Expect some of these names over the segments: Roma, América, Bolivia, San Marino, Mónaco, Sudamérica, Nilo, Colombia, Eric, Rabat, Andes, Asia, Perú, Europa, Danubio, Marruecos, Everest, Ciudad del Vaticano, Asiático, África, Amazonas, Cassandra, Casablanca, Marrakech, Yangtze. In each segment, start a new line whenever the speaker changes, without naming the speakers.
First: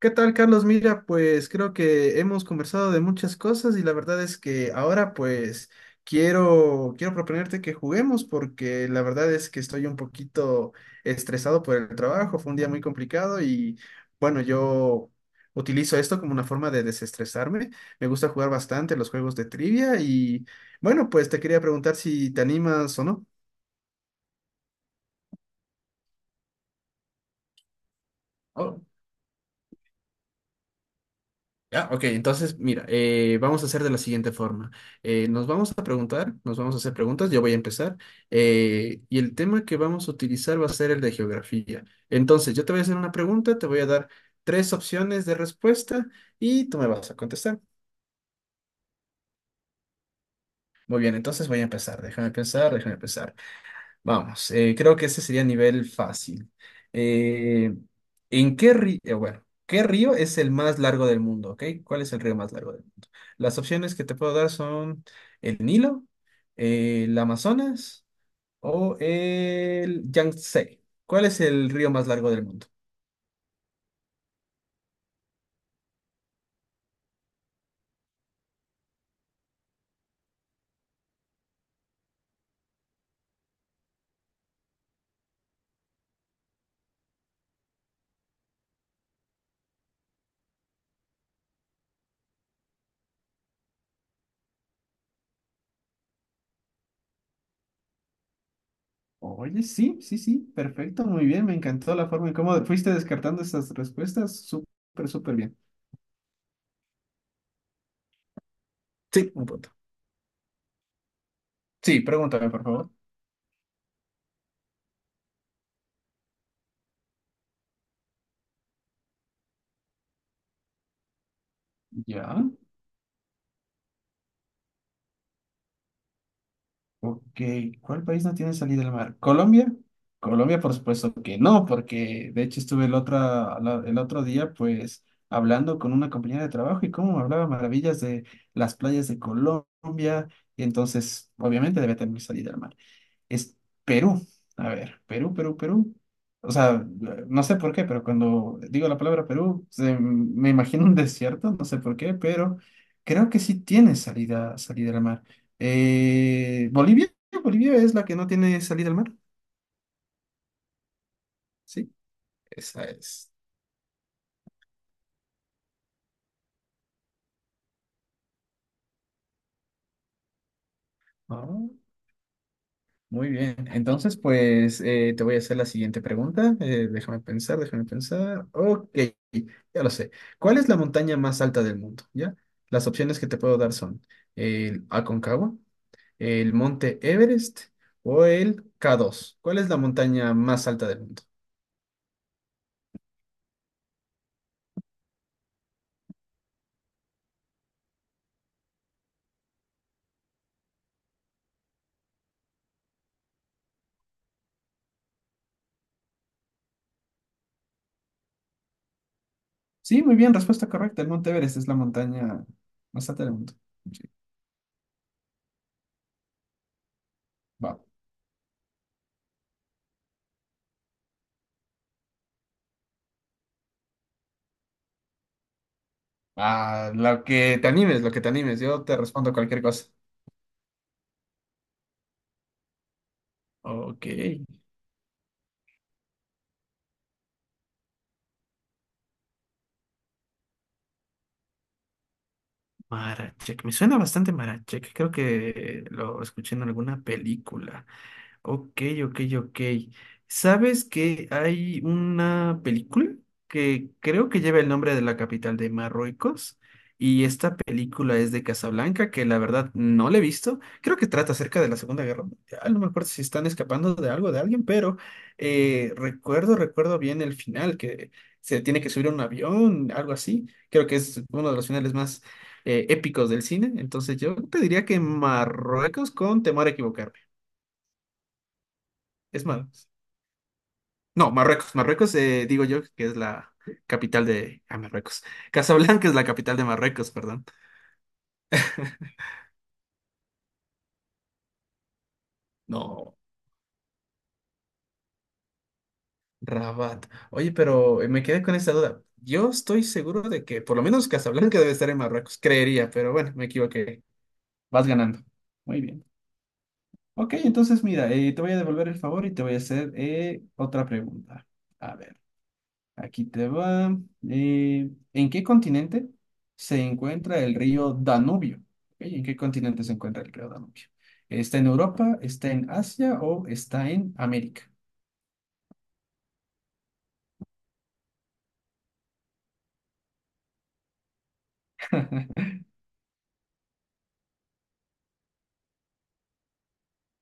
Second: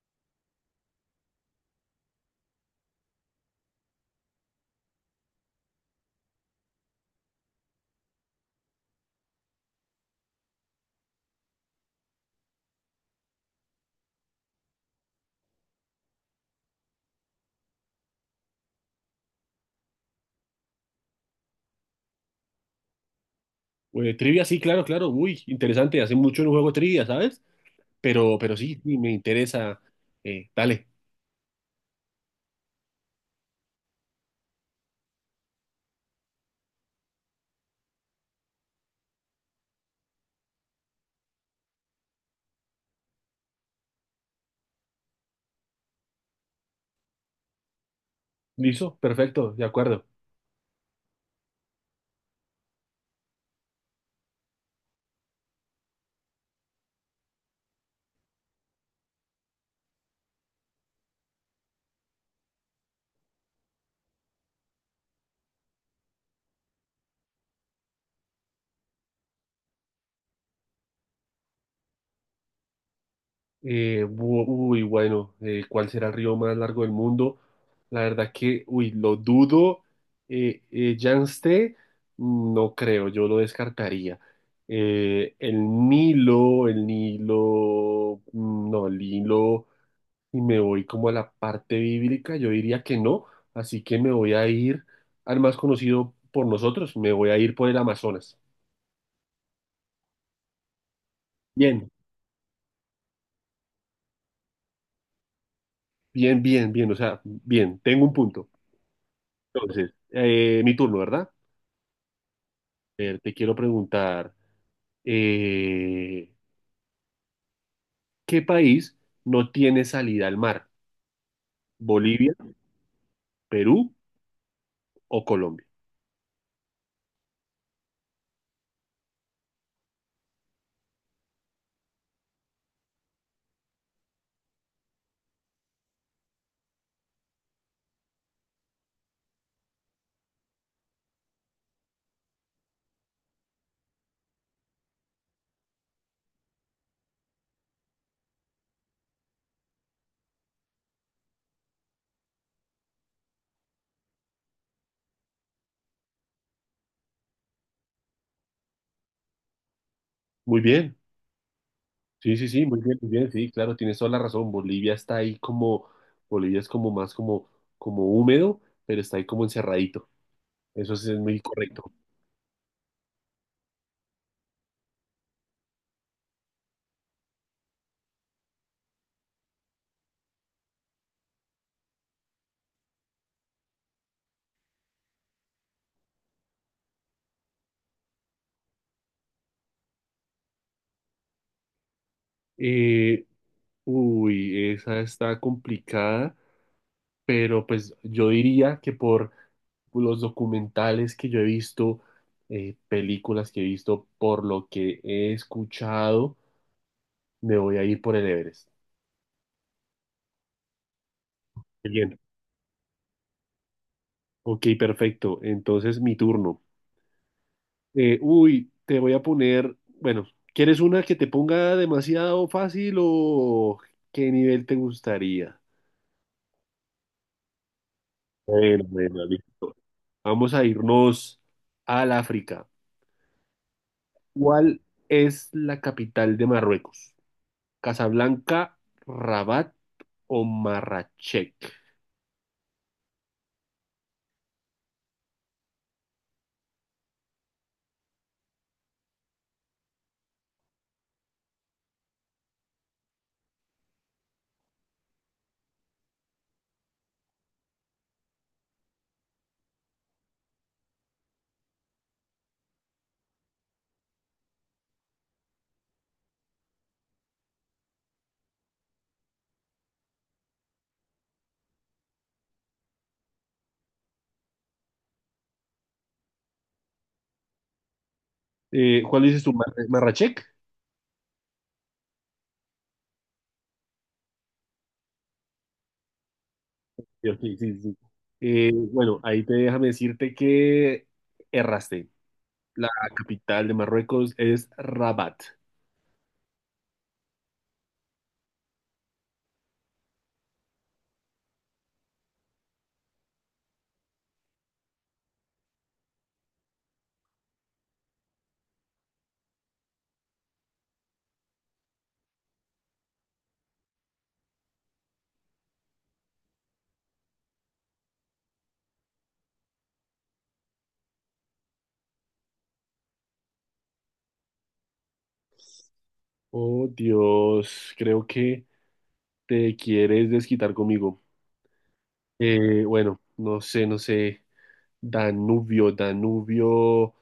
¿Qué tal, Carlos? Mira, pues creo que hemos conversado de muchas cosas y la verdad es que ahora pues quiero proponerte que juguemos porque la verdad es que estoy un poquito estresado por el trabajo, fue un día muy complicado y bueno, yo utilizo esto como una forma de desestresarme, me gusta jugar bastante los juegos de trivia y bueno, pues te quería preguntar si te animas o
Trivia, sí, claro, claro. Uy, interesante. Hace mucho no juego trivia, ¿sabes? Pero sí,
no.
sí, me interesa. Dale.
Ya, ok, entonces mira, vamos a hacer de la siguiente forma. Nos vamos a preguntar, nos vamos a hacer preguntas, yo voy a empezar, y el tema que vamos a utilizar va a ser el de geografía. Entonces, yo te voy a hacer una pregunta, te voy a dar tres opciones de respuesta y tú me vas a contestar.
¿Listo? Perfecto, de acuerdo.
Muy bien, entonces voy a empezar, déjame pensar, déjame pensar. Vamos, creo que ese sería nivel fácil. Eh, ¿En qué río? Bueno, ¿qué río es el más largo del mundo? ¿Ok? ¿Cuál es el río más largo del mundo? Las opciones que te puedo dar son el Nilo, el Amazonas o el Yangtze. ¿Cuál es el río más largo del mundo?
¿Cuál será el río más largo del mundo? La verdad que, uy, lo dudo. Yangtze, no creo, yo lo descartaría. Eh, el el Nilo, no, el Nilo. Y me voy como a la parte bíblica, yo diría que no, así que me voy a ir al más conocido por nosotros, me voy a ir por el Amazonas.
Oye, sí, sí, sí, perfecto, muy bien, me
Bien,
encantó la forma en cómo fuiste descartando estas respuestas, súper, súper bien.
bien, bien, bien, o sea, bien, tengo un punto.
Sí, un punto.
Entonces, mi turno, ¿verdad?
Sí, pregúntame, por favor.
Te quiero preguntar, eh, ¿qué país no tiene salida al mar? ¿Bolivia,
Ya.
Perú o Colombia?
Ok, ¿cuál país no tiene salida al mar? ¿Colombia? Colombia, por supuesto que no, porque de hecho estuve el otro, el otro día pues hablando con una compañera de trabajo y cómo me hablaba maravillas de las playas de Colombia, y entonces obviamente debe tener salida al mar es Perú. A ver, Perú, Perú, Perú. O sea, no sé por qué, pero cuando digo la palabra Perú, me imagino un desierto, no sé por qué, pero creo que sí tiene salida al mar. Bolivia, Bolivia es la que no tiene salida al mar,
Muy bien.
¿sí?
Sí, sí, sí,
Esa
muy bien,
es.
sí, claro, tienes toda la razón. Bolivia está ahí como, Bolivia es como más como, como húmedo, pero está ahí como encerradito. Eso sí es muy
Ah.
correcto.
Muy bien, entonces pues te voy a hacer la siguiente pregunta. Déjame pensar, déjame pensar. Ok, ya lo sé. ¿Cuál es la montaña más alta del mundo? ¿Ya? Las opciones que te puedo dar son el Aconcagua, el Monte Everest o el K2. ¿Cuál es la montaña más alta del mundo?
Eh, uy, esa está complicada, pero pues yo diría que por los documentales que yo he visto, películas que he visto, por lo que he escuchado, me voy a ir por el Everest.
Sí, muy bien, respuesta correcta. El Monte Everest es la
Bien,
montaña más alta del mundo. Sí,
ok, perfecto. Entonces mi turno.
va.
Uy, te voy a poner, bueno, ¿quieres una que te ponga demasiado fácil o qué nivel te gustaría?
Ah, lo que te animes, lo que te animes.
Bueno,
Yo te
bueno,
respondo cualquier
listo.
cosa.
Vamos a irnos al África.
Ok.
¿Cuál es la capital de Marruecos? ¿Casablanca, Rabat o Marrakech?
Marachek, me suena bastante Marachek, creo que lo escuché en alguna película. Ok, ok, ok. ¿Sabes que hay una película que creo que lleva el nombre de la capital de Marruecos? Y esta película es de Casablanca, que la verdad no la he visto. Creo que trata acerca de la Segunda Guerra Mundial. No me acuerdo si están escapando de algo, de alguien, pero recuerdo bien el final, que se tiene que subir a un avión, algo así. Creo que es uno de los finales más épicos del cine. Entonces yo te diría que Marruecos con temor a equivocarme.
¿Cuál dices
Es
tú? ¿Mar-
malo.
¿Marrakech?
No, Marruecos. Marruecos, digo yo, que es la capital de... Ah, Marruecos. Casablanca es la capital de Marruecos,
Yo,
perdón.
sí, sí, sí. Bueno, ahí te déjame decirte que erraste. La
No,
capital de Marruecos es Rabat.
Rabat. Oye, pero me quedé con esta duda. Yo estoy seguro de que por lo menos Casablanca debe estar en Marruecos, creería, pero bueno, me equivoqué. Vas ganando. Muy bien. Ok, entonces mira, te voy a devolver el favor y te voy a hacer otra pregunta. A ver. Aquí te va. ¿En qué continente se encuentra el río Danubio? Ok, ¿En qué continente se encuentra el río Danubio? ¿Está en Europa, está en Asia o está en América?
Oh, Dios, creo que te quieres desquitar conmigo. Bueno, no sé, no sé. Danubio, Danubio,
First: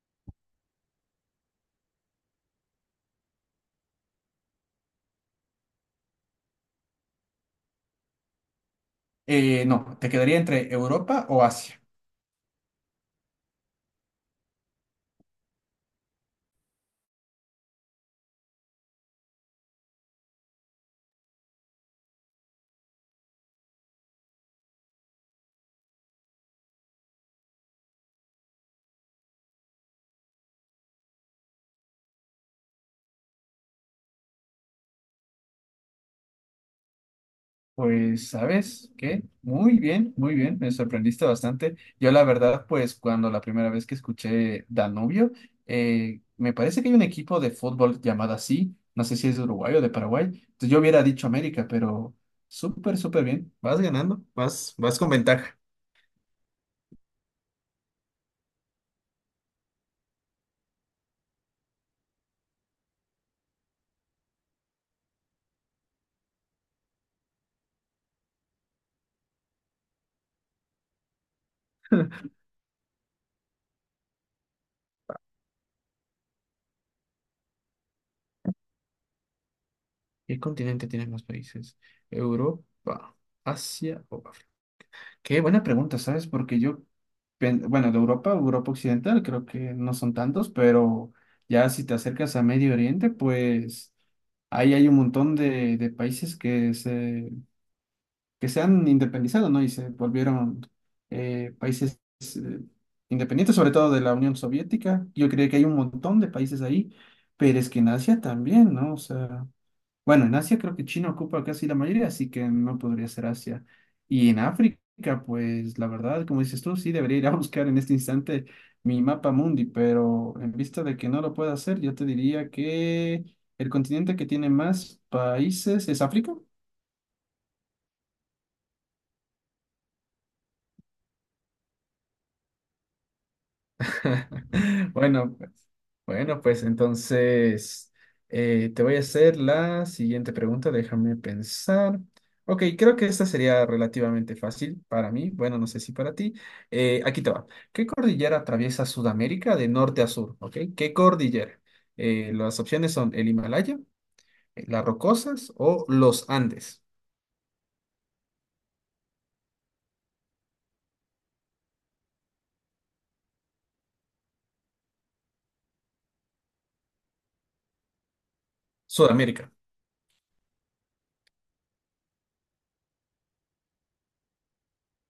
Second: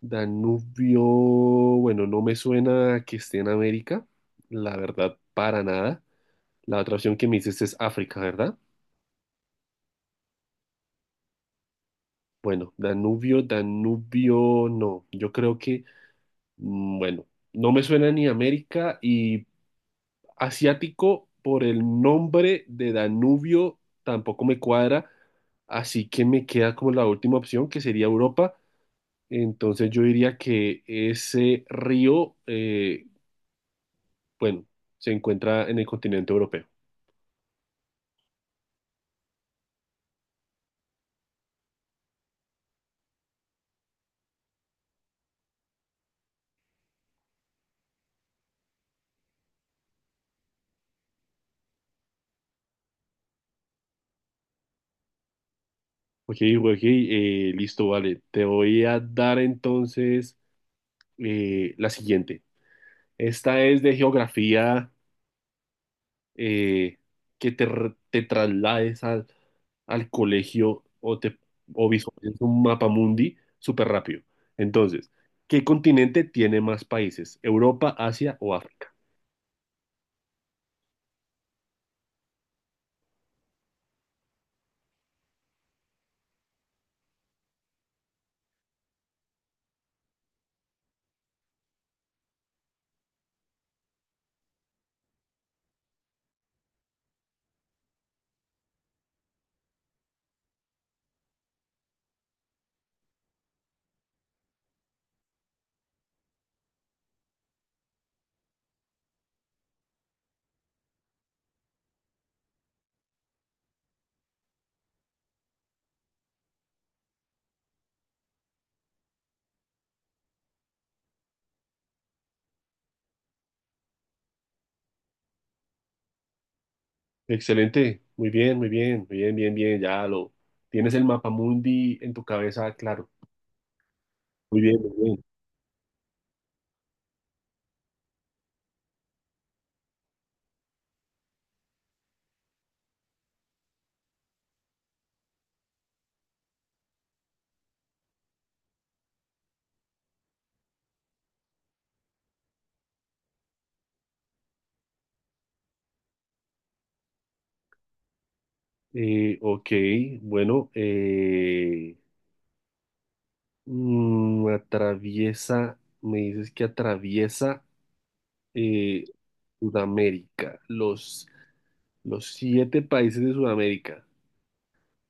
Danubio. Bueno, no me suena que esté en América, la verdad, para nada. La otra opción que me dices es África, ¿verdad?
No, te quedaría entre Europa o Asia.
Bueno, Danubio, Danubio, no. Yo creo que, bueno, no me suena ni América y Asiático por el nombre de Danubio tampoco me cuadra, así que me queda como la última opción que sería Europa. Entonces yo diría que ese río, bueno, se encuentra en el continente europeo.
Pues, ¿sabes qué? Muy bien, me sorprendiste bastante. Yo la verdad, pues cuando la primera vez que escuché Danubio, me parece que hay un equipo de fútbol llamado así, no sé si es de Uruguay o de Paraguay, entonces yo hubiera dicho América, pero súper, súper bien, vas ganando, vas, vas con ventaja.
Ok, ok, listo, vale. Te voy a dar entonces la siguiente. Esta es de geografía eh, que te, te traslades al colegio o o visualices un mapa mundi súper rápido. Entonces, ¿qué continente tiene más países? ¿Europa, Asia o África?
¿Qué continente tiene más países? Europa, Asia, qué buena pregunta, ¿sabes? Porque yo, bueno, de Europa, Europa Occidental, creo que no son tantos, pero ya si te acercas a Medio Oriente, pues ahí hay un montón de países que se han independizado, ¿no? Y se volvieron países eh, independientes, sobre todo de la Unión Soviética. Yo creo que hay un montón de países ahí, pero es que en Asia también, ¿no? O sea... Bueno, en Asia creo que China ocupa casi la mayoría, así que no podría ser Asia. Y en África, pues la verdad, como dices tú, sí debería ir a buscar en este instante mi mapa mundi, pero en vista de que no lo puedo hacer, yo te diría que el continente que tiene más países es África.
Excelente, muy bien, muy bien, muy bien, bien, bien, ya lo tienes el mapa mundi en tu cabeza, claro. Muy bien, muy bien.
Bueno, pues, bueno, pues entonces te voy a hacer la siguiente pregunta, déjame pensar. Ok, creo que esta sería relativamente fácil para mí, bueno, no sé si para ti. Aquí te va. ¿Qué cordillera atraviesa Sudamérica de norte a sur? Ok, ¿qué cordillera? Las opciones son el Himalaya, las Rocosas o los Andes.
Ok, bueno, atraviesa, me dices que atraviesa. eh,
Sudamérica.
Sudamérica, los siete países de Sudamérica.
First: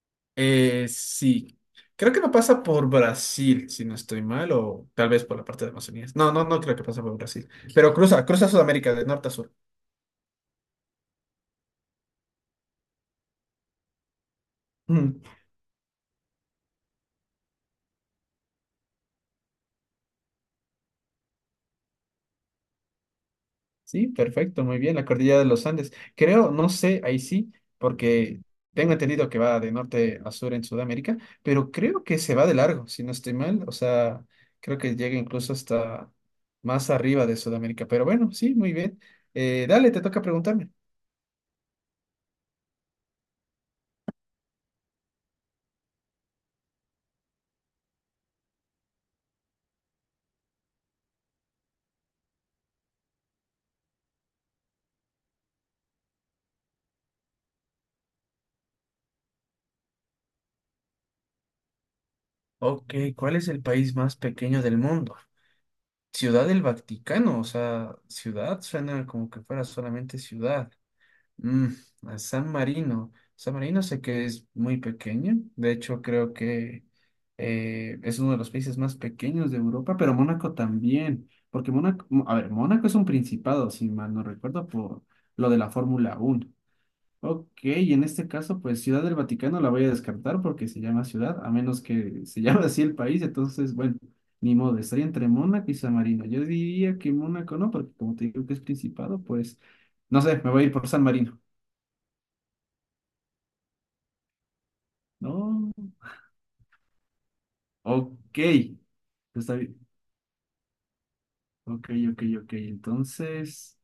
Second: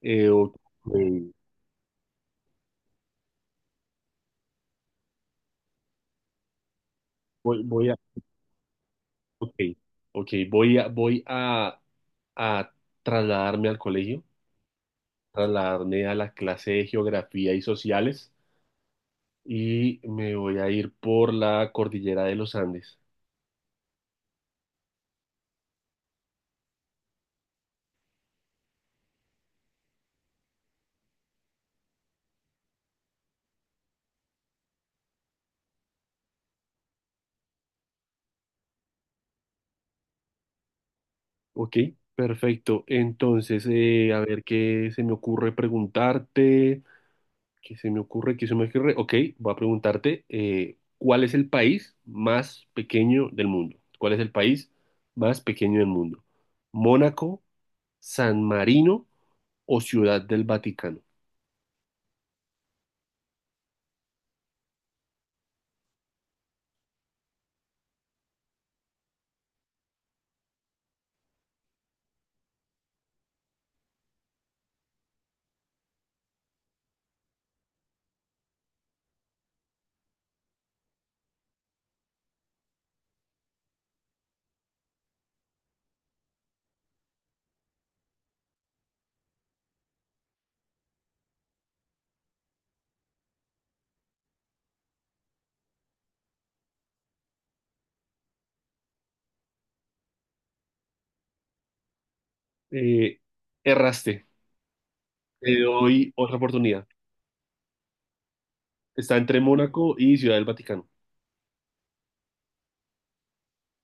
Ok,
Sí, creo que no pasa por Brasil, si no estoy mal, o tal vez por la parte de Amazonía. No, no, no creo que pasa por Brasil,
Voy, voy
pero
a,
cruza Sudamérica de norte a sur.
ok, ok, voy a, voy a trasladarme al colegio,
Mm,
trasladarme a la clase de geografía y sociales y me voy a ir por la cordillera de los Andes.
sí, perfecto, muy bien, la cordillera de los Andes. Creo, no sé, ahí sí, porque tengo entendido que va de norte a sur en Sudamérica, pero creo que se va de largo, si no estoy mal, o sea, creo que llega incluso hasta más arriba de Sudamérica, pero bueno, sí, muy bien. Dale, te toca preguntarme.
Ok, perfecto. Entonces, a ver qué se me ocurre preguntarte. ¿Qué se me ocurre? ¿Qué se me ocurre? Ok, voy a preguntarte, ¿cuál es el país más pequeño del mundo? ¿Cuál es el país más pequeño del mundo? ¿Mónaco, San Marino o Ciudad del Vaticano?
Ok, ¿cuál es el país más pequeño del mundo? Ciudad del Vaticano, o sea, ciudad suena como que fuera solamente ciudad. Mm, a San Marino. San Marino sé que es muy pequeño, de hecho creo que es uno de los países más pequeños de Europa, pero Mónaco también, porque Mónaco, a ver, Mónaco es un principado, si mal no recuerdo, por lo de la Fórmula Uno. Ok, y en este caso, pues Ciudad del Vaticano la voy a descartar porque se llama ciudad, a menos que se llame así el país, entonces, bueno, ni modo, estaría entre Mónaco y San Marino. Yo diría que Mónaco no, porque como te digo que es principado, pues, no sé, me voy a ir por San Marino.
Eh, erraste, te
No,
doy otra oportunidad.
ok,
Está entre
está bien.
Mónaco y Ciudad del Vaticano.
Ok, ok, ok, entonces,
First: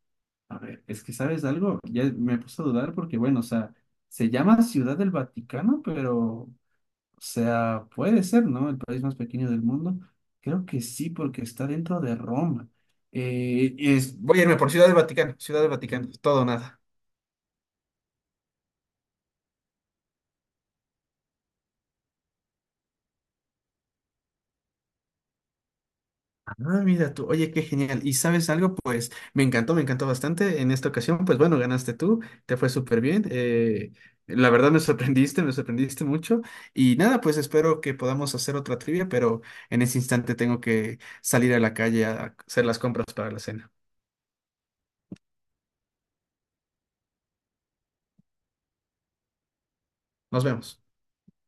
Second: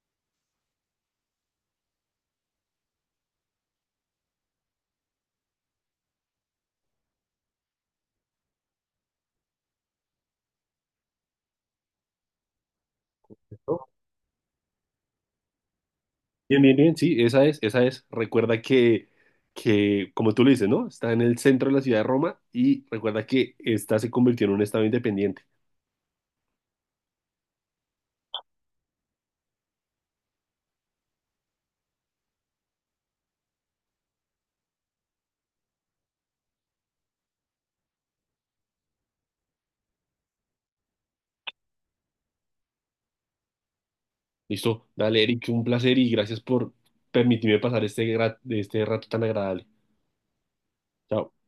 a ver, es que ¿sabes algo? Ya me puse a dudar porque, bueno, o sea, se llama Ciudad del Vaticano, pero... O sea, puede ser, ¿no? El país más pequeño del mundo. Creo que sí, porque está dentro de Roma.
¿No?
Voy a irme por Ciudad del Vaticano, todo o
Bien, bien,
nada.
bien, sí, esa es, esa es. Recuerda que, como tú lo dices, ¿no? Está en el centro de la ciudad de Roma y recuerda que esta se convirtió en un estado independiente.
Ah, mira tú, oye, qué genial. ¿Y sabes algo? Pues me encantó bastante. En esta ocasión, pues bueno, ganaste tú, te fue súper bien. La verdad me sorprendiste mucho. Y nada, pues espero que podamos hacer otra trivia, pero en ese instante tengo que salir a la calle a hacer las compras para la cena.
Listo, dale, Eric, un placer y gracias por permitirme pasar este, este rato tan agradable.
Nos vemos.
Chao.